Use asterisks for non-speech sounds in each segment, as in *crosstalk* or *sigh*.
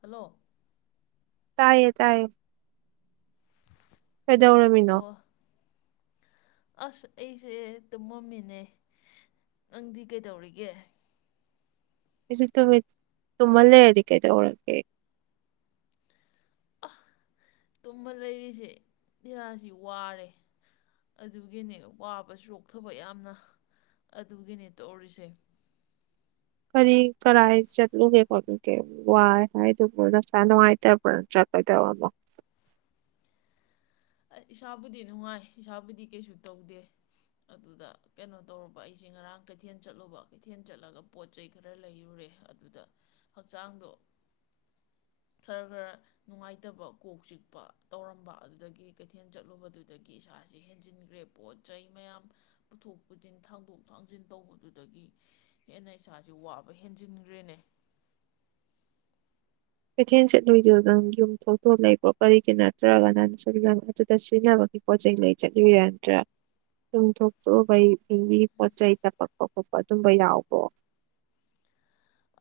Hello ꯇꯥꯏꯌꯦ ꯇꯥꯏꯌꯦ ꯀꯩꯗꯧꯔꯃꯤꯅꯣ ꯑꯣ ꯑꯁ ꯑꯩꯁꯦ ꯇꯨꯝꯃꯝꯃꯤꯅꯦ ꯅꯪꯗꯤ ꯀꯩꯗꯧꯔꯤꯒꯦ ꯁꯤ ꯇꯃ ꯂꯩꯔꯤ ꯀꯩꯗꯔꯒ ꯑ ꯇꯨꯝꯃ ꯂꯩꯔꯤꯁꯦ ꯏꯁꯥꯁꯤ ꯋꯥꯔꯦ ꯑꯗꯨꯒꯤꯅꯦ ꯋꯥꯕꯆꯣꯛꯊꯕ ꯌꯥꯝꯅ ꯑꯗꯨꯒꯤꯅꯦ ꯇꯧꯔꯤꯁꯦ ꯀꯔꯤ ꯀꯔꯥꯏ ꯆꯠꯂꯨꯒꯦ ꯈꯣꯠꯂꯨꯒꯦ ꯋꯥꯏ ꯍꯥꯏꯗꯨꯃ ꯅꯁꯥ ꯅꯨꯡꯉꯥꯏꯇꯕ꯭ꯔꯅ ꯆꯠꯀꯗꯕ ꯑꯃꯣ ꯑꯩ ꯏꯁꯥꯕꯨꯗꯤ ꯅꯨꯡꯉꯥꯏ ꯏꯁꯥꯕꯨꯗꯤ ꯀꯩꯁꯨ ꯇꯧꯗꯦ ꯑꯗꯨꯗ ꯀꯩꯅꯣ ꯇꯧꯨꯔꯕ ꯑꯩꯁꯦ ꯉꯔꯥꯡ ꯀꯩꯊꯦꯜ ꯆꯠꯂꯨꯕ ꯀꯩꯊꯦꯜ ꯆꯠꯂꯒ ꯄꯣꯠ ꯆꯩ ꯈꯔ ꯂꯩꯔꯨꯔꯦ ꯑꯗꯨꯗ ꯍꯛꯆꯥꯡꯗꯣ ꯈꯔ ꯈꯔ ꯅꯨꯡꯉꯥꯏꯇꯕ ꯀꯣꯛ ꯆꯤꯛꯄ ꯇꯧꯔꯝꯕ ꯑꯗꯨꯗꯒꯤ ꯀꯩꯊꯦꯜ ꯆꯠꯂꯨꯕꯗꯨꯗꯒꯤ ꯏꯁꯥꯁꯦ ꯍꯦꯟꯖꯤꯟꯈ꯭ꯔꯦ ꯄꯣꯠ ꯆꯩ ꯃꯌꯥꯝ ꯄꯨꯊꯣꯛ ꯄꯨꯁꯤꯟ ꯊꯥꯡꯗꯣꯛ ꯊꯥꯡꯖꯤꯟ ꯇꯧꯕꯗꯨꯗꯒꯤ ꯍꯦꯟꯅ ꯏꯁꯥꯁꯦ ꯋꯥꯕ ꯍꯦꯟꯖꯤꯟꯈ꯭ꯔꯦꯅꯦ ꯀꯩꯊꯦꯜ ꯆꯠꯂꯨꯏꯗ ꯅꯪ ꯌꯨꯝꯊꯣꯛꯇ ꯂꯩꯕ꯭ꯔꯣ ꯀꯔꯤꯒꯤ ꯅꯠꯇ꯭ꯔꯒꯅ ꯁꯨꯝꯗꯪ ꯑꯗꯨꯗ ꯁꯤꯖꯤꯟꯅꯕꯒꯤ ꯄꯣꯠꯆꯩ ꯂꯩ ꯆꯠꯂꯨ ꯌꯥꯗ꯭ꯔꯥ ꯌꯨꯝꯊꯇꯕꯩꯒꯤ ꯄꯣꯠ ꯆꯩꯩ ꯇꯄꯛꯄ ꯈꯣꯠꯄ ꯑꯗꯨꯝꯕ ꯌꯥꯎꯕ꯭ꯔꯣ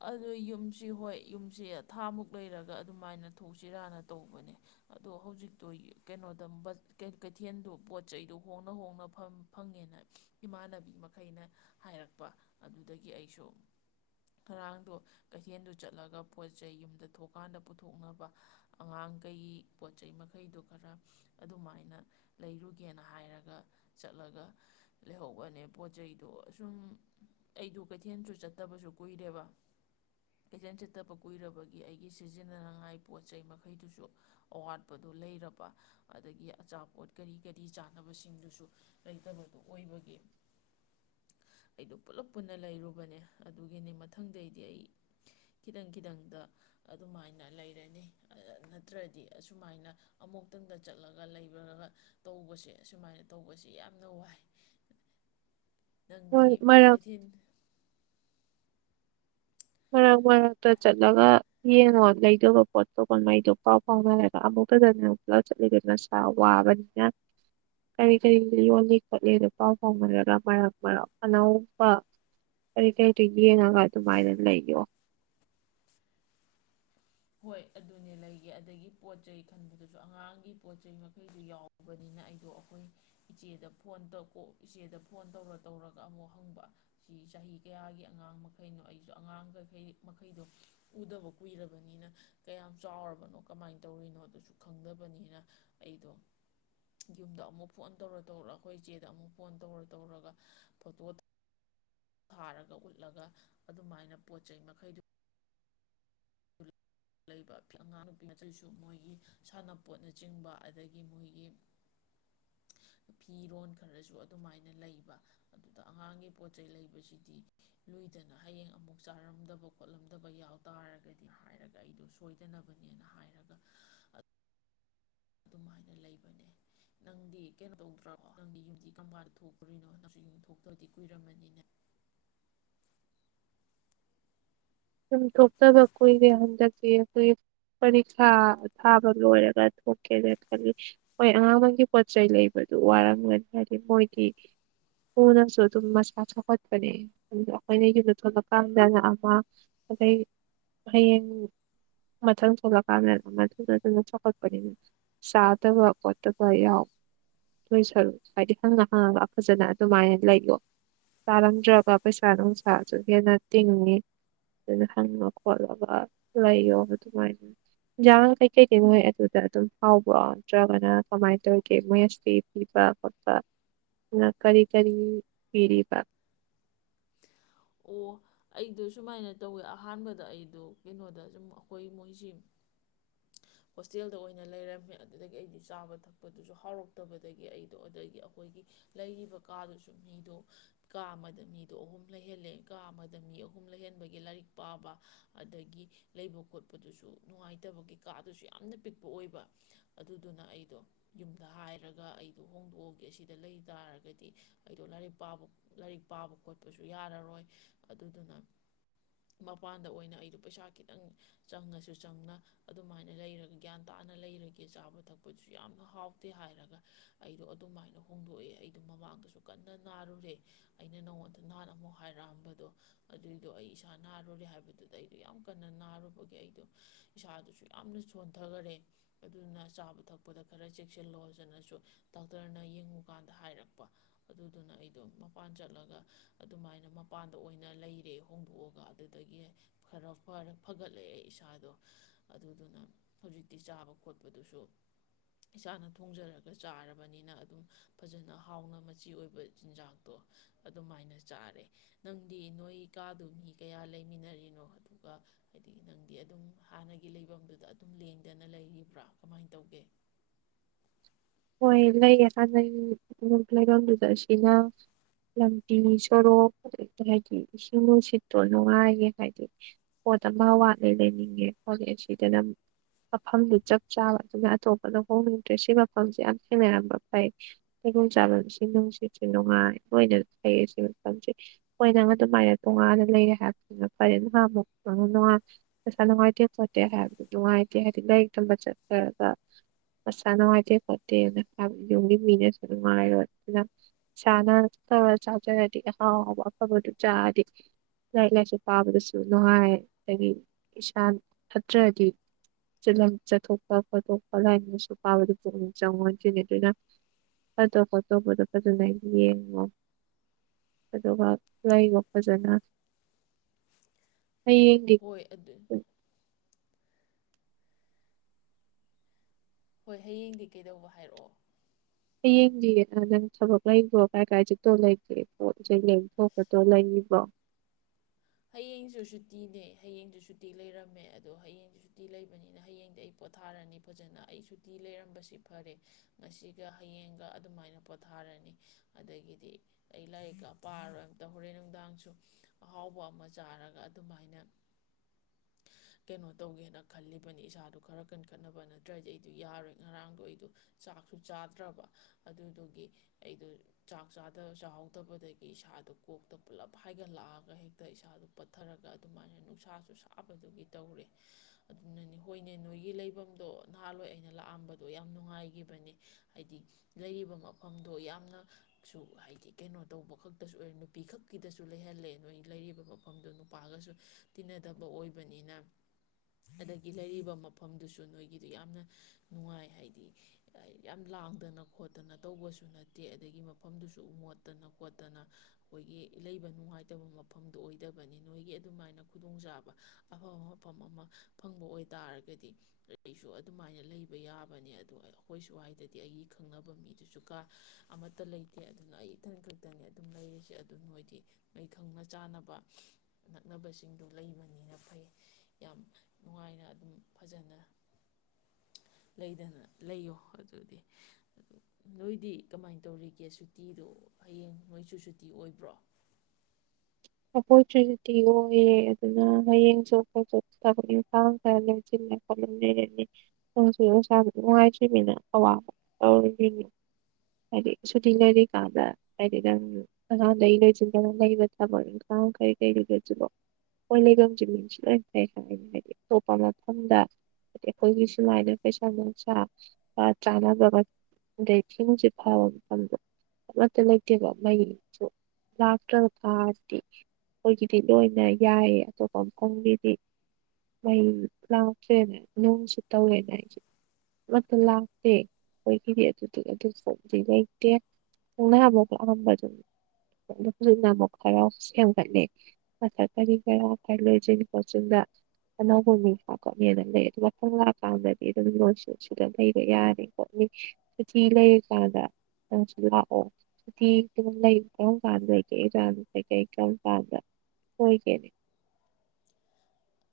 ꯑꯗꯨ ꯌꯨꯝꯁꯤ ꯍꯣꯏ ꯌꯨꯝꯁꯤ ꯊꯥꯃꯨꯛ ꯂꯩꯔꯒ ꯑꯗꯨꯃꯥꯏꯅ ꯊꯣꯛꯁꯤꯔꯥꯅ ꯇꯧꯕꯅꯦ ꯑꯗꯣ ꯍꯧꯖꯤꯛꯇꯣ ꯀꯩꯅꯣꯗ ꯀꯩꯊꯦꯜꯗꯣ ꯄꯣꯠ ꯆꯩꯗꯨꯣ ꯍꯣꯡꯅ ꯍꯣꯡꯅ ꯐꯪꯉꯦꯅ ꯏꯃꯥꯟꯅꯕꯤ ꯃꯈꯩꯅ ꯍꯥꯏꯔꯛꯄ ꯑꯗꯨꯗꯒꯤ ꯑꯩꯁꯨ ꯉꯔꯥꯡꯗꯣ ꯀꯩꯊꯦꯜꯗꯨ ꯆꯠꯂꯒ ꯄꯣꯠ ꯆꯩꯩ ꯌꯨꯝꯗ ꯊꯣꯛꯀꯥꯟꯗ ꯄꯨꯊꯣꯛꯅꯕ ꯑꯉꯥꯡꯈꯩ ꯄꯣꯠ ꯆꯩꯩ ꯃꯈꯩꯗꯣ ꯈꯔ ꯑꯗꯨꯃꯥꯏꯅ ꯂꯩꯔꯨꯒꯦꯅ ꯍꯥꯏꯔꯒ ꯆꯠꯂꯒ ꯂꯩꯍꯧꯕꯅꯦ ꯄꯣꯠ ꯆꯩꯩꯗꯣ ꯑꯁꯨꯝ ꯑꯩꯗꯨ ꯀꯩꯊꯦꯜꯁꯨ ꯆꯠꯇꯕꯁꯨ ꯀꯨꯏꯔꯦꯕ ꯑꯦꯖꯦꯟ ꯆꯠꯇꯕ ꯀꯨꯏꯔꯕꯒꯤ ꯑꯩꯒꯤ ꯁꯤꯖꯤꯟꯅꯅꯤꯡꯉꯥꯏ ꯄꯣꯠ ꯆꯩ ꯃꯈꯩꯗꯨꯁꯨ ꯑꯋꯥꯠꯄꯗꯨ ꯂꯩꯔꯕ ꯑꯗꯒꯤ ꯑꯆꯥꯄꯣꯠ ꯀꯔꯤ ꯀꯔꯤ ꯆꯥꯟꯅꯕꯁꯤꯡꯗꯨꯁꯨ ꯂꯩꯇꯕꯗꯨ ꯑꯣꯏꯕꯒꯤ ꯑꯩꯗꯣ ꯄꯨꯂꯞ ꯄꯨꯟꯅ ꯂꯩꯔꯨꯕꯅꯦ ꯑꯗꯨꯒꯤꯅꯤ ꯃꯊꯪꯗꯩꯗꯤ ꯑꯩ ꯈꯤꯇꯪ ꯈꯤꯇꯪꯗ ꯑꯗꯨꯃꯥꯏꯅ ꯂꯩꯔꯅꯤ ꯅꯠꯇ꯭ꯔꯗꯤ ꯑꯁꯨꯃꯥꯏꯅ ꯑꯃꯨꯛꯇꯪꯗ ꯆꯠꯂꯒ ꯂꯩꯕꯒ ꯇꯧꯕꯁꯦ ꯑꯁꯨꯃꯥꯏꯅ ꯇꯧꯕꯁꯦ ꯌꯥꯝꯅ ꯋꯥꯏ ꯍꯣꯏ ꯅꯪꯗꯤ ꯃꯔꯛ ꯀꯩꯊꯤꯟ ꯎꯝ ꯃꯣꯏꯇ ꯆꯠꯂꯒ ꯌꯦꯡꯉꯣ ꯂꯩꯗꯕ ꯄꯣꯠꯇꯣꯀꯉꯩꯗꯣ ꯄꯥꯎ ꯐꯥꯎꯅꯔꯒ ꯑꯃꯨꯛꯀꯗꯅ ꯄꯨꯂꯞ ꯆꯠꯂꯤꯗꯨ ꯅꯁꯥ ꯋꯥꯕꯅꯤꯅ ꯀꯔꯤ ꯀꯔꯤ ꯌꯣꯜꯂꯤ ꯈꯣꯠꯂꯤꯗꯣ ꯄꯥꯎ ꯐꯥꯎꯅꯔꯒ ꯃꯔꯛ ꯃꯔꯛ ꯑꯅꯧꯕ ꯀꯔꯤ ꯀꯔꯤꯗꯣ ꯌꯦꯡꯉꯒ ꯑꯗꯨꯃꯥꯏꯅꯅ ꯂꯩ ꯌꯣ ꯍꯣꯏ ꯑꯗꯨꯅꯦ ꯂꯩꯒꯦ ꯑꯗꯒꯤ ꯄꯣꯠ ꯆꯩꯩ ꯈꯟꯕꯗꯨꯁꯨ ꯑꯉꯥꯡꯒꯤ ꯄꯣꯠ ꯆꯩ ꯃꯈꯩꯗꯨ ꯌꯥꯎꯕꯅꯤꯅ ꯑꯩꯗꯣ ꯑꯩꯈꯣꯏ ꯏꯆꯦꯗ ꯐꯣꯟ ꯀ ꯏꯆꯦꯗ ꯐꯣꯟ ꯇꯧꯔ ꯇꯧꯔꯒ ꯑꯃꯨꯛ ꯍꯪꯕ ꯁꯤ ꯆꯍꯤ ꯀꯌꯥꯒꯤ ꯑꯉꯥꯡ ꯃꯈꯩꯅꯣ ꯑꯩꯁꯨ ꯑꯉꯥꯡꯩ ꯃꯈꯩꯗꯣ ꯎꯗꯕ ꯀꯨꯏꯔꯕꯅꯤꯅ ꯀꯌꯥꯝ ꯆꯥꯎꯔꯕꯅꯣ ꯀꯃꯥꯏꯅ ꯇꯧꯔꯤꯅꯣ ꯑꯗꯨꯁꯨ ꯈꯪꯗꯕꯅꯤꯅ ꯑꯩꯗꯣ ꯌꯨꯝꯗ ꯑꯃꯨꯛ ꯐꯣꯟ ꯇꯧꯔ ꯇꯧꯔ ꯑꯩꯈꯣꯏ ꯏꯆꯦꯗ ꯑꯃꯨꯛ ꯐꯣꯟ ꯇꯧꯔ ꯇꯧꯔꯒ ꯐꯣꯇꯣ ꯊꯥꯔꯒ ꯎꯠꯂꯒ ꯑꯗꯨꯃꯥꯏꯅ ꯄꯣꯠ ꯆꯩꯩ ꯃꯈꯩꯗꯨ ꯂꯩꯕ ꯑꯉꯥꯡ ꯅꯨꯄꯤ ꯃꯆꯩꯁꯨ ꯃꯣꯏꯒꯤ ꯁꯥꯟꯅꯄꯣꯠꯅꯆꯤꯡꯕ ꯑꯗꯒꯤ ꯃꯣꯏꯒꯤ ꯐꯤꯔꯣꯟ ꯈꯔꯁꯨ ꯑꯗꯨꯃꯥꯏꯅ ꯂꯩꯕ ꯑꯗꯨꯗ ꯑꯉꯥꯡꯒꯤ ꯄꯣꯠ ꯆꯩꯩ ꯂꯩꯕꯁꯤꯗꯤ ꯂꯨꯏꯗꯅ ꯍꯌꯦꯡ ꯑꯃꯨꯛ ꯆꯥꯔꯝꯗꯕ ꯈꯣꯠꯂꯝꯗꯕ ꯌꯥꯎ ꯇꯥꯔꯒꯗꯤ ꯍꯥꯏꯔꯒ ꯑꯩꯗꯣ ꯁꯣꯏꯗꯅꯕꯅꯦꯅ ꯍꯥꯏꯔꯒ ꯑꯗꯨꯃꯥꯏꯅ ꯂꯩꯕꯅꯦ ꯅꯪꯗꯤ ꯀꯩꯅꯣ ꯇꯧꯗ꯭ꯔꯣ ꯅꯪꯗꯤ ꯌꯨꯝꯗꯤ ꯀꯔꯝꯕꯥꯗ ꯊꯣꯛꯇꯣꯔꯤꯅꯣ ꯅꯠꯇ꯭ꯔꯁꯨ ꯌꯨꯝ ꯊꯣꯛꯇ꯭ꯔꯗꯤ ꯀꯨꯏꯔꯝꯃꯅꯤꯅꯦ ꯌꯨꯝ ꯊꯣꯛꯇꯕ ꯀꯨꯏꯔꯦ ꯍꯟꯗꯛꯇꯤ ꯑꯩꯈꯣꯏꯒꯤ ꯄꯔꯤꯈꯥ ꯊꯥꯕ ꯂꯣꯏꯔꯒ ꯊꯣꯛꯀꯦꯅ ꯈꯜꯂꯤ ꯍꯣꯏ ꯑꯉꯥꯃꯈꯩ ꯄꯣꯠ ꯆꯩꯩ ꯂꯩꯕꯗꯨ ꯋꯥꯔꯝꯒꯅꯤ ꯍꯥꯏꯗꯤ ꯃꯣꯏꯒꯤ ꯎꯨꯅꯁꯨ ꯑꯗꯨꯝ ꯃꯁꯥ ꯆꯥꯎꯈꯠꯄꯅꯦ ꯑꯗꯨ ꯑꯩꯈꯣꯏꯅ ꯌꯨꯝꯗ ꯊꯣꯛꯂꯀꯥꯟꯗꯅ ꯑꯃ ꯑꯗꯩ ꯍꯌꯦꯡ ꯃꯊꯪ ꯊꯣꯛꯂꯛꯀꯥꯟꯗ ꯑꯗꯨ ꯃꯊꯅ ꯑꯗꯨꯅ ꯆꯥꯎꯈꯠꯄꯅꯤꯅ ꯆꯥꯗꯕ ꯈꯣꯠꯇꯕ ꯌꯥꯎ ꯑꯗꯨꯏ ꯁꯔꯨꯛ ꯍꯥꯏꯗꯤ ꯍꯪꯉ ꯍꯪꯉꯒ ꯐꯖꯅ ꯑꯗꯨꯃꯥꯏꯅ ꯂꯩꯒꯣ ꯆꯥꯔꯝꯗ꯭ꯔꯕ ꯄꯩꯁꯥ ꯅꯨꯡꯁꯥꯁꯨ ꯍꯦꯟꯅ ꯇꯤꯡꯉꯤ꯫ ꯑꯗꯨꯅ ꯍꯪꯉ ꯈꯣꯠꯂꯒ ꯂꯩꯌꯣ ꯑꯗꯨꯃꯥꯏ ꯏꯟꯖꯥꯡ ꯀꯩꯀꯩꯗꯤ ꯃꯣꯏ ꯑꯗꯨꯗ ꯑꯗꯨꯝ ꯍꯥꯎꯕ꯭ꯔꯣ ꯅꯠꯇ꯭ꯔꯒꯅ ꯀꯃꯥꯏꯅ ꯇꯧꯒꯦ ꯃꯣꯏ ꯑꯁꯤ ꯄꯤꯕ ꯈꯣꯠꯄ ꯑꯗꯨꯅ ꯀꯔꯤ ꯀꯔꯤ ꯄꯤꯔꯤꯕ꯫ ꯑꯣ ꯑꯩꯗꯣ ꯁꯨꯃꯥꯏꯅ ꯇꯧꯋꯦ ꯑꯍꯥꯟꯕꯗ ꯑꯩꯗꯣ ꯀꯩꯅꯣꯗ ꯁꯨꯝ ꯑꯩꯈꯣꯏ ꯃꯣꯏꯁꯤ ꯍꯣꯁꯇꯦꯜꯗ ꯑꯣꯏꯅ ꯂꯩꯔꯝꯃꯦ ꯑꯗꯨꯗꯒꯤ ꯑꯩꯗꯤ ꯆꯥꯕ ꯊꯛꯄꯗꯨꯁꯨ ꯍꯥꯎꯔꯛꯇꯕꯗꯒꯤ ꯑꯩꯗꯣ ꯑꯗꯒꯤ ꯑꯩꯈꯣꯏꯒꯤ ꯂꯩꯔꯤꯕ ꯀꯥꯗꯨꯁꯨ ꯃꯤꯗꯣ ꯀꯥ ꯑꯃꯗ ꯃꯤꯗꯣ ꯑꯍꯨꯝ ꯂꯩ꯫ ꯂꯩꯍꯜꯂꯦ ꯀꯥ ꯑꯃꯗ ꯃꯤ ꯑꯍꯨꯝ ꯂꯩꯍꯟꯕꯒꯤ ꯂꯥꯏꯔꯤꯛ ꯄꯥꯕ ꯑꯗꯒꯤ ꯂꯩꯕ ꯈꯣꯠꯄꯗꯨꯁꯨ ꯅꯨꯡꯉꯥꯏꯇꯕꯒꯤ ꯀꯥꯗꯨꯁꯨ ꯌꯥꯝꯅ ꯄꯤꯛꯄ ꯑꯣꯏꯕ ꯑꯗꯨꯗꯨꯅ ꯑꯩꯗꯣ ꯌꯨꯝꯗ ꯍꯥꯏꯔꯒ ꯑꯩꯗꯣ ꯍꯣꯡꯗꯣꯛꯑꯒꯦ ꯑꯁꯤꯗ ꯂꯩ ꯇꯥꯔꯒꯗꯤ ꯑꯩꯗꯣ ꯂꯥꯏꯔꯤꯛ ꯄꯥꯕ ꯂꯥꯏꯔꯤꯛ ꯄꯥꯕ ꯈꯣꯠꯄꯁꯨ ꯁꯨ ꯌꯥꯔꯔꯣꯏ ꯑꯗꯨꯗꯨꯅ ꯃꯄꯥꯟꯗ ꯑꯣꯏꯅ ꯑꯩꯗꯣ ꯄꯩꯁꯥ ꯈꯤꯇꯪ ꯆꯪꯉꯁꯨ ꯆꯪꯅ ꯑꯗꯨꯃꯥꯏꯅ ꯂꯩꯔꯒ ꯒ꯭ꯌꯥꯟ ꯇꯥꯅ ꯂꯩꯔꯒꯦ ꯆꯥꯕ ꯊꯛꯄꯗꯨꯁꯨ ꯌꯥꯝꯅ ꯍꯥꯎꯇꯦ ꯍꯥꯏꯔꯒ ꯑꯩꯗꯣ ꯑꯗꯨꯃꯥꯏꯅ ꯍꯣꯡꯗꯣꯛꯑꯦ ꯑꯩꯗꯣ ꯃꯃꯥꯡꯗꯁꯨ ꯀꯟꯅ ꯅꯥꯔꯨꯔꯦ ꯑꯩꯅ ꯅꯉꯣꯟꯗ ꯅꯍꯥꯟ ꯑꯃꯨꯛ ꯍꯥꯏꯔꯛꯑꯝꯕꯗꯣ ꯑꯗꯨꯏꯗꯣ ꯑꯩ ꯏꯁꯥ ꯅꯥꯔꯨꯔꯦ ꯍꯥꯏꯕꯗꯨꯗ ꯑꯩꯗꯣ ꯌꯥꯝ ꯀꯟꯅ ꯅꯥꯔꯨꯕꯒꯤ ꯑꯩꯗꯣ ꯏꯁꯥꯗꯨꯁꯨ ꯌꯥꯝꯅ ꯁꯣꯟꯊꯈꯔꯦ ꯑꯗꯨꯅ ꯆꯥꯕ ꯊꯛꯄꯗ ꯈꯔ ꯆꯦꯛꯁꯤꯜꯂꯣꯖꯅꯖꯨ ꯗꯥꯛꯇꯔꯅ ꯌꯦꯡꯉꯨꯀꯥꯟꯗ ꯍꯥꯏꯔꯛꯄ ꯑꯗꯨꯗꯨꯅ ꯑꯩꯗꯣ ꯃꯄꯥꯟ ꯆꯠꯂꯒ ꯑꯗꯨꯃꯥꯏꯅ ꯃꯄꯥꯟꯗ ꯑꯣꯏꯅ ꯂꯩꯔꯦ ꯍꯣꯡꯗꯣꯛꯑꯒ ꯑꯗꯨꯗꯒꯤ ꯈꯔꯔ ꯐꯒꯠꯂꯛꯑꯦ ꯏꯁꯥꯗꯣ ꯑꯗꯨꯗꯨꯅ ꯍꯧꯖꯤꯛꯇꯤ ꯆꯥꯕ ꯈꯣꯠꯄꯗꯨꯁꯨ ꯏꯁꯥꯅ ꯊꯣꯡꯖꯔꯒ ꯆꯥꯔꯕꯅꯤꯅ ꯑꯗꯨꯝ ꯐꯖꯅ ꯍꯥꯎꯅ ꯃꯆꯤ ꯑꯣꯏꯕ ꯆꯤꯟꯖꯥꯛꯇꯣ ꯑꯗꯨꯃꯥꯏꯅ ꯆꯥꯔꯦ ꯅꯪꯗꯤ ꯅꯣꯏ ꯀꯥꯗꯨ ꯃꯤ ꯀꯌꯥ ꯂꯩꯃꯤꯟꯅꯔꯤꯅꯣ ꯑꯗꯨꯒ ꯍꯥꯏꯗꯤ ꯅꯪꯗꯤ ꯑꯗꯨꯝ ꯍꯥꯟꯅꯒꯤ ꯂꯩꯐꯝꯗꯨꯗ ꯑꯗꯨꯝ ꯂꯦꯡꯗꯅ ꯂꯩꯔꯤꯕ꯭ꯔꯥ ꯀꯃꯥꯏꯅ ꯇꯧꯒꯦ꯫ ꯍꯣꯏ ꯂꯩꯌꯦ ꯍꯥꯟꯅꯩ ꯂꯩꯐꯝꯗꯨꯗ ꯑꯁꯤꯅ ꯂꯝꯕꯤ ꯁꯣꯔꯣꯛ ꯑꯗꯒꯤ ꯍꯥꯏꯗꯤ ꯏꯁꯤꯡ ꯅꯨꯡꯁꯤꯠꯇꯣ ꯅꯨꯡꯉꯥꯏꯌꯦ ꯍꯥꯏꯗꯤ ꯄꯣꯠ ꯑꯃ ꯋꯥꯠꯂꯦ ꯂꯩꯅꯤꯡꯉꯦ ꯈꯣꯠꯂꯦ ꯑꯁꯤꯗꯅ ꯃꯐꯝꯗꯨ ꯆꯞ ꯆꯥꯕ ꯑꯗꯨꯅ ꯑꯇꯣꯞꯄꯗ ꯍꯣꯡꯅꯤꯡꯗ꯭ꯔꯦ ꯁꯤꯃꯐ ꯃꯐꯝꯁꯦ ꯌꯥꯝ ꯊꯦꯡꯅꯔꯝꯕ ꯐꯩ ꯂꯩꯩꯕꯝ ꯆꯥꯕꯝꯁꯤ ꯅꯨꯡꯁꯤꯠꯁꯨ ꯅꯨꯡꯉꯥꯏ ꯋꯦꯗꯔꯁꯨ ꯐꯩꯌꯦ ꯁꯤ ꯃꯐꯝꯁꯤ ꯍꯣꯏꯗ ꯑꯗꯨꯃꯥꯏꯅ ꯇꯣꯉꯥꯟꯅ ꯂꯩꯔꯦ ꯍꯥꯏꯕꯗꯨꯅ ꯐꯔꯦ ꯅꯍꯥꯟ ꯑꯃꯨꯛꯉ ꯅꯁꯥ ꯅꯨꯡꯉꯥꯏꯇꯦ ꯈꯣꯠꯇꯦ ꯍꯥꯏꯕꯗꯨ ꯅꯨꯡꯉꯥꯏꯇꯦ ꯍꯥꯏꯗꯤ ꯂꯥꯏꯔꯤꯛ ꯇꯝꯕ ꯆꯠꯈꯔꯒ ꯃꯁꯥ ꯅꯨꯡꯉꯥꯏꯇꯦ ꯈꯣꯠꯇꯦꯅ ꯍꯥꯏꯕꯗꯤ ꯌꯨꯝꯒꯤ ꯃꯤꯅꯁꯨ ꯅꯨꯡꯉꯥꯏꯔꯣꯏ ꯑꯗꯨꯅ ꯏꯁꯥꯅ ꯈꯔ ꯆꯥꯖꯔꯗꯤ ꯑꯍꯥꯎ ꯑꯍꯥꯎꯕ ꯑꯐꯕꯗꯨ ꯆꯥꯔꯗꯤ ꯂꯥꯏꯔꯤꯛ ꯂꯥꯏꯁꯨ ꯄꯥꯕꯗꯁꯨ ꯅꯨꯡꯉꯥꯏ ꯑꯗꯒꯤ ꯏꯁꯥ ꯐꯠꯇ꯭ꯔꯗꯤ ꯆꯂꯝ ꯆꯠꯊꯣꯛꯄ ꯈꯣꯠꯇꯣꯛꯄ ꯂꯥꯏꯔꯤꯛ ꯂꯥꯏꯁꯨ ꯄꯥꯕꯗ ꯄꯅꯤꯡ ꯆꯪꯉꯣꯗꯣꯏꯅꯤ ꯑꯗꯨꯅ ꯐꯇꯕꯄꯣꯠꯇꯣ ꯐꯖꯅ ꯌꯦꯡꯉꯣ ꯑꯗꯨꯒ ꯂꯩꯌꯣ ꯐꯖꯅ꯫ ꯍꯌꯦꯡꯗꯤ꯫ ꯍꯣꯏ ꯑꯗꯨ ꯍꯣꯏ ꯍꯌꯦꯡꯗꯤ ꯀꯩꯗꯧꯕ ꯍꯥꯏꯔꯛꯑꯣ꯫ ꯍꯌꯦꯡꯗꯤ ꯅꯪ ꯊꯕꯛ ꯂꯩꯕ꯭ꯔꯣ ꯀꯥꯏ ꯀꯥꯏ ꯆꯠꯇꯣ ꯂꯩꯇꯦ ꯄꯣꯠꯆꯩ ꯂꯩꯕ ꯊꯣꯛꯄꯗꯣ ꯂꯩꯕ꯭ꯔꯣ꯫ ꯍꯌꯦꯡꯁꯨ ꯁꯨꯇꯤꯅꯦ ꯍꯌꯦꯡꯁꯨ ꯁꯨꯇꯤ ꯂꯩꯔꯝꯃꯦ ꯑꯗꯣ ꯍꯌꯦꯡꯖꯨ ꯁꯨꯇꯤ ꯂꯩꯕꯅꯤꯅ ꯍꯌꯦꯡꯗꯤ ꯑꯩ ꯄꯣꯊꯥꯔꯅꯤ ꯐꯖꯅ ꯑꯩ ꯁꯨꯇꯤ ꯂꯩꯔꯝꯕꯁꯤ ꯐꯔꯦ ꯉꯁꯤꯒ ꯍꯌꯦꯡꯒ ꯑꯗꯨꯃꯥꯏꯅ ꯄꯣꯊꯥꯔꯅꯤ ꯑꯗꯒꯤꯗꯤ ꯑꯩ ꯂꯥꯏꯔꯤꯛꯀ ꯄꯥꯔꯣꯏ ꯑꯝꯇ ꯍꯣꯔꯦꯟ ꯅꯨꯡꯗꯥꯡꯁꯨ ꯑꯍꯥꯎꯕ ꯑꯝ ꯑꯃ ꯆꯥꯔꯒ ꯑꯗꯨꯃꯥꯏꯅ ꯀꯩꯅꯣ ꯇꯧꯒꯦꯅ ꯈꯜꯂꯤꯕꯅꯤ ꯏꯁꯥꯗꯣ ꯈꯔ ꯀꯟꯈꯠꯅꯕ ꯅꯠꯇ꯭ꯔꯗꯤ ꯑꯩꯗꯨ ꯌꯥꯔꯣꯏ ꯉꯔꯥꯡꯗꯣ ꯑꯩꯗꯣ ꯆꯥꯛꯁꯨ ꯆꯥꯗ꯭ꯔꯕ ꯑꯗꯨꯗꯨꯒꯤ ꯑꯩꯗꯣ ꯆꯥꯛ ꯆꯗ ꯆꯥꯍꯧꯗꯕꯗꯒꯤ ꯏꯁꯥꯗꯣ ꯀꯣꯛꯇ ꯄꯨꯜꯂꯞ ꯍꯥꯏꯒꯠꯂꯛꯑꯒ ꯍꯦꯛ ꯇ ꯏꯁꯥꯗꯣ ꯄꯠꯊꯔꯒ ꯑꯗꯨꯃꯥꯏꯅ ꯅꯨꯡꯁꯥꯁꯨ ꯁꯥꯕꯗꯨꯒꯤ ꯇꯧꯔꯦ ꯑꯗꯨꯅꯅꯤ ꯍꯣꯏꯅꯦ ꯅꯣꯏꯒꯤ ꯂꯩꯐꯝꯗꯣ ꯅꯍꯥꯟꯋꯥꯏ ꯑꯩꯅ ꯂꯥꯛꯑꯝꯕꯗꯣ ꯌꯥꯝ ꯅꯨꯡꯉꯥꯏꯒꯤꯕꯅꯦ ꯍꯥꯏꯗꯤ ꯂꯩꯔꯤꯕ ꯃꯐꯝꯗꯣ ꯌꯥꯝꯅꯁꯨ ꯍꯥꯏꯗꯤ ꯀꯩꯅꯣ ꯇꯧꯕ ꯈꯛꯇꯁꯨ ꯑꯣꯏꯔꯦ ꯅꯨꯄꯤ ꯈꯛꯀꯤꯗꯁꯨ ꯂꯩꯍꯜꯂꯦ ꯅꯣꯏ ꯂꯩꯔꯤꯕ ꯃꯐꯝꯗꯨ ꯅꯨꯄꯥꯒꯁꯨ ꯇꯤꯟꯅꯗꯕ ꯑꯣꯏꯕꯅꯤꯅ ꯑꯗꯒꯤ ꯂꯩꯔꯤꯕ ꯃꯐꯝꯗꯨꯁꯨ ꯅꯣꯏꯒꯤꯗ ꯌꯥꯝꯅ ꯅꯨꯡꯉꯥꯏ ꯍꯥꯏꯗꯤ ꯌꯥꯝ ꯂꯥꯡꯗꯅ ꯈꯣꯠꯇꯅ ꯇꯧꯕꯁꯨ ꯅꯠꯇꯦ ꯑꯗꯒꯤ ꯃꯐꯝꯗꯨꯁꯨ ꯃꯣꯠꯇꯅ ꯈꯣꯠꯇꯅ ꯑꯩꯈꯣꯏꯒꯤ ꯂꯩꯕ ꯅꯨꯡꯉꯥꯏꯇꯕ ꯃꯐꯝ ꯃꯐꯝꯗꯣ ꯑꯣꯏꯗꯕꯅꯤ ꯅꯣꯏꯒꯤ ꯑꯗꯨꯃꯥꯏꯅ ꯈꯨꯗꯣꯡꯆꯥꯥꯕ ꯑꯐꯕ ꯃꯐꯝ ꯑꯃ ꯐꯪꯕ ꯑꯣꯏꯇꯥꯔꯒꯗꯤ ꯑꯩꯁꯨ ꯑꯗꯨꯃꯥꯏꯅ ꯂꯩꯕ ꯌꯥꯕꯅꯤ ꯑꯗꯨ ꯑꯩꯈꯣꯏ ꯁ꯭ꯋꯥꯏꯗꯗꯤ ꯑꯩꯒꯤ ꯈꯪꯅꯕ ꯃꯤꯗꯨꯁꯨ ꯀꯥ ꯑꯃꯠꯇ ꯂꯩꯇꯦ ꯑꯗꯨꯅ ꯑꯩ ꯏꯊꯟ ꯈꯛꯇꯅꯤ ꯑꯗꯨꯝ ꯂꯩꯔꯤꯁꯦ ꯑꯗꯨ ꯅꯣꯏꯗꯤ ꯑꯩ ꯈꯪꯅ ꯆꯥꯅꯕ ꯅꯛꯅꯕꯁꯤꯡꯗꯣ ꯂꯩꯕꯅꯤꯅ ꯐꯩ ꯌꯥꯝ ꯅꯨꯡꯉꯥꯏꯅ ꯑꯗꯨꯝ ꯐꯖꯅ ꯂꯩꯗꯅ ꯂꯩꯌꯣ ꯑꯗꯨꯗꯤ ꯅꯣꯏꯗꯤ ꯀꯃꯥꯏꯅ ꯇꯧꯔꯤꯒꯦ ꯁꯨꯇꯤꯗꯣ ꯍꯌꯦꯡ ꯅꯣꯏꯁꯨ ꯁꯨꯇꯤ ꯑꯣꯏꯕ꯭ꯔꯣ꯫ ꯑꯩꯈꯣꯏꯖꯨ ꯁꯨꯇꯤ ꯑꯣꯏꯌꯦ ꯑꯗꯨꯅ ꯍꯌꯦꯡꯁꯨ *unintelligible* ꯈꯣꯠꯂ ꯂꯩꯔꯅꯤ ꯅꯁꯨꯁꯥꯕ ꯅꯨꯡꯉꯥꯏꯇ꯭ꯅꯤꯅ ꯑꯋꯥꯕ ꯇꯔꯅꯤ ꯍꯥꯏꯗꯤ ꯁꯨꯇꯤ ꯂꯩꯔꯤꯀꯥꯟꯗ ꯍꯥꯏꯗꯤ ꯅꯪ ꯑꯉꯥꯡꯗꯒꯤ ꯂꯣꯏꯁꯤꯜꯗꯅ ꯂꯩꯕ ꯊꯕꯅꯤ꯫ ꯀꯔꯤ ꯀꯔꯤꯒ ꯑꯗꯨꯕꯣ ꯑꯩꯈꯣꯏ ꯂꯩꯐꯝꯁꯦ ꯃꯤꯁꯨ ꯂꯣꯏ ꯐꯩ ꯍꯥꯏꯅꯤ ꯍꯥꯏꯗꯤ ꯑꯇꯣꯞꯄ ꯃꯐꯝꯗ ꯍꯥꯏꯗꯤ ꯑꯩꯈꯣꯏꯒꯤ ꯁꯨꯃꯥꯏꯅ ꯄꯩꯁꯥ ꯅꯨꯡꯁꯥ ꯆꯥꯅꯕ ꯑꯗꯩ ꯊꯤꯡꯁꯦ ꯐꯕ ꯃꯐꯝꯗꯣ ꯑꯃꯠꯇ ꯂꯩꯇꯦꯕ ꯃꯩꯁꯨ ꯂꯥꯛꯇ꯭ꯔꯕ ꯐꯥꯔꯗꯤ ꯑꯩꯈꯣꯏꯒꯤꯗꯤ ꯂꯣꯏꯅ ꯌꯥꯏꯌꯦ ꯑꯇꯣꯞꯄ ꯃꯈꯐꯝꯒꯤꯗꯤ ꯃꯩ ꯂꯥꯛꯇ꯭ꯔꯦꯅ ꯅꯨꯡꯁꯨ ꯇꯧꯋꯦꯅ ꯑꯩꯒꯤꯗꯤ ꯑꯃꯠꯇ ꯂꯥꯛꯇꯦ ꯑꯩꯈꯣꯏꯒꯤꯗꯤ ꯑꯗꯨ ꯑꯗꯨꯑꯨꯝꯕꯗꯤ ꯂꯩꯇꯦ ꯅꯣꯡꯅ ꯑꯃꯨꯛ ꯑꯑꯝꯕ ꯑꯗꯨꯝ ꯐꯖꯅ ꯑꯃꯨꯛ ꯈꯔꯥꯎ ꯍꯦꯟꯒꯠꯂꯦ ꯃꯊꯛ ꯀꯔꯤ ꯀꯔ ꯈꯔ ꯂꯣꯏꯁꯤꯅꯤ ꯈꯣꯠꯆꯤꯟꯗ ꯑꯅꯧꯕ ꯃꯤ ꯍꯥꯀꯣꯠꯅꯤꯅ ꯂꯩ ꯑꯗꯨ ꯃꯐꯝ ꯂꯥꯛꯀꯥꯟꯗꯗꯤ ꯑꯗꯨꯝ ꯂꯣꯏꯁꯨ ꯁꯤꯗ ꯂꯩꯕ ꯌꯥꯅꯤ ꯈꯣꯠꯅꯤ ꯁꯨꯇꯤ ꯂꯩꯔꯀꯥꯟꯗ ꯅꯪꯁꯨ ꯂꯥꯛꯑꯣ ꯁꯨꯇꯤ ꯑꯗꯨꯝ ꯂꯩ ꯀꯥꯟꯗ ꯀꯝꯀꯥꯟ ꯂꯩꯒꯦ ꯑꯦꯛꯖꯥꯝ ꯀꯩꯀꯩ ꯀꯝꯀꯥꯟꯗ ꯑꯣꯏꯒꯦ꯫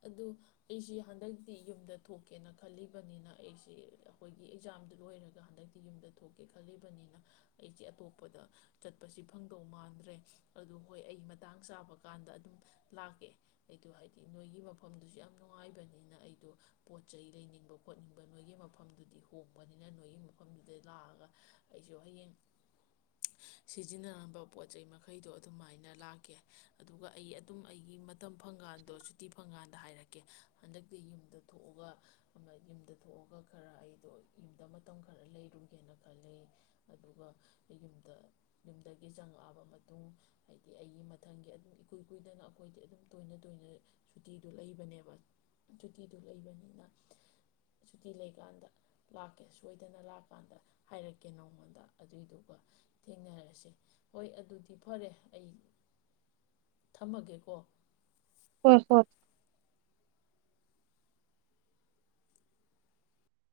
ꯑꯗꯨ ꯑꯩꯖꯦ ꯍꯟꯗꯛꯇꯤ ꯌꯨꯝꯗ ꯊꯣꯛꯀꯦꯅ ꯈꯜꯂꯤꯕꯅꯤꯅ ꯑꯩꯁꯤ ꯑꯩꯈꯣꯏꯒꯤ ꯑꯦꯛꯖꯥꯝꯗꯨ ꯂꯣꯏꯔꯒ ꯍꯟꯗꯛꯇꯤ ꯌꯨꯝꯗ ꯊꯣꯛꯀꯦ ꯈꯜꯂꯤꯕꯅꯤꯅ ꯑꯩꯖꯦ ꯑꯇꯣꯞꯄꯗ ꯆꯠꯄꯁꯤ ꯐꯪꯗꯧ ꯃꯥꯟꯗ꯭ꯔꯦ ꯑꯗꯨ ꯍꯣꯏ ꯑꯩ ꯃꯇꯥꯡ ꯆꯥꯕ ꯀꯥꯟꯗ ꯑꯗꯨꯝ ꯂꯥꯛꯀꯦ ꯑꯩꯗꯣ ꯍꯥꯏꯗꯤ ꯅꯣꯏꯒꯤ ꯃꯐꯝ ꯗꯨꯁꯨ ꯌꯥꯝ ꯅꯨꯡꯉꯥꯏꯕꯅꯤꯅ ꯑꯩꯗꯣ ꯄꯣꯠ ꯆꯩ ꯂꯩꯅꯤꯡꯕ ꯈꯣꯠꯅꯤꯡꯕ ꯅꯣꯏꯒꯤ ꯃꯐꯝꯗꯨꯗꯤ ꯍꯣꯡꯕꯅꯤꯅ ꯅꯣꯏꯒꯤ ꯃꯐꯝꯗꯨꯗ ꯂꯥꯛꯑꯒ ꯑꯩꯖꯨ ꯍꯌꯦꯡ ꯁꯤꯖꯤꯟꯅꯔꯝꯕ ꯄꯣꯠ ꯆꯩ ꯃꯈꯩꯗꯣ ꯑꯗꯨꯃꯥꯏꯅ ꯂꯥꯛꯀꯦ ꯑꯗꯨꯒ ꯑꯩ ꯑꯗꯨꯝ ꯑꯩꯒꯤ ꯃꯇꯝ ꯐꯪꯀꯥꯟꯗꯣ ꯁꯨꯇꯤ ꯐꯪꯀꯥꯟꯗ ꯍꯥꯏꯔꯛꯀꯦ ꯍꯟꯗꯛꯇꯤ ꯌꯨꯝꯗ ꯊꯣꯛꯑꯒ ꯑꯃ ꯌꯨꯝꯗ ꯊꯣꯛꯑꯒ ꯈꯔ ꯑꯩꯗꯣ ꯌꯨꯝꯗ ꯃꯇꯝ ꯈꯔ ꯂꯩꯔꯨꯒꯦꯅ ꯈꯂꯦ ꯑꯗꯨꯒ ꯌꯨꯝꯗ ꯌꯨꯝꯗꯒꯤ ꯆꯪꯉꯛꯑꯕ ꯃꯇꯨꯡ ꯍꯥꯏꯗꯤ ꯑꯩꯒꯤ ꯃꯊꯪꯒꯤ ꯑꯗꯨꯝ ꯏꯀꯨꯏ ꯀꯨꯏꯗꯅ ꯑꯩꯈꯣꯏꯗꯤ ꯑꯗꯨꯝ ꯇꯣꯏꯅ ꯇꯣꯏꯅ ꯁꯨꯇꯤꯗꯨ ꯂꯩꯕꯅꯦꯕ ꯁꯨꯇꯤꯗꯨ ꯂꯩꯕꯅꯤꯅ ꯁꯨꯇꯤ ꯂꯩꯀꯥꯟꯗ ꯂꯥꯛꯀꯦ ꯁꯣꯏꯗꯅ ꯂꯥꯛꯀꯥꯟꯗ ꯍꯥꯏꯔꯛꯀꯦ ꯅꯉꯣꯟꯗ ꯑꯗꯨꯏꯗꯨꯒ ꯊꯦꯡꯅꯔꯁꯤ ꯍꯣꯏ ꯑꯗꯨꯗꯤ ꯐꯔꯦ ꯑꯩ ꯊꯝꯃꯒꯦꯀꯣ꯫ ꯍꯣꯏ ꯍꯣꯏ꯫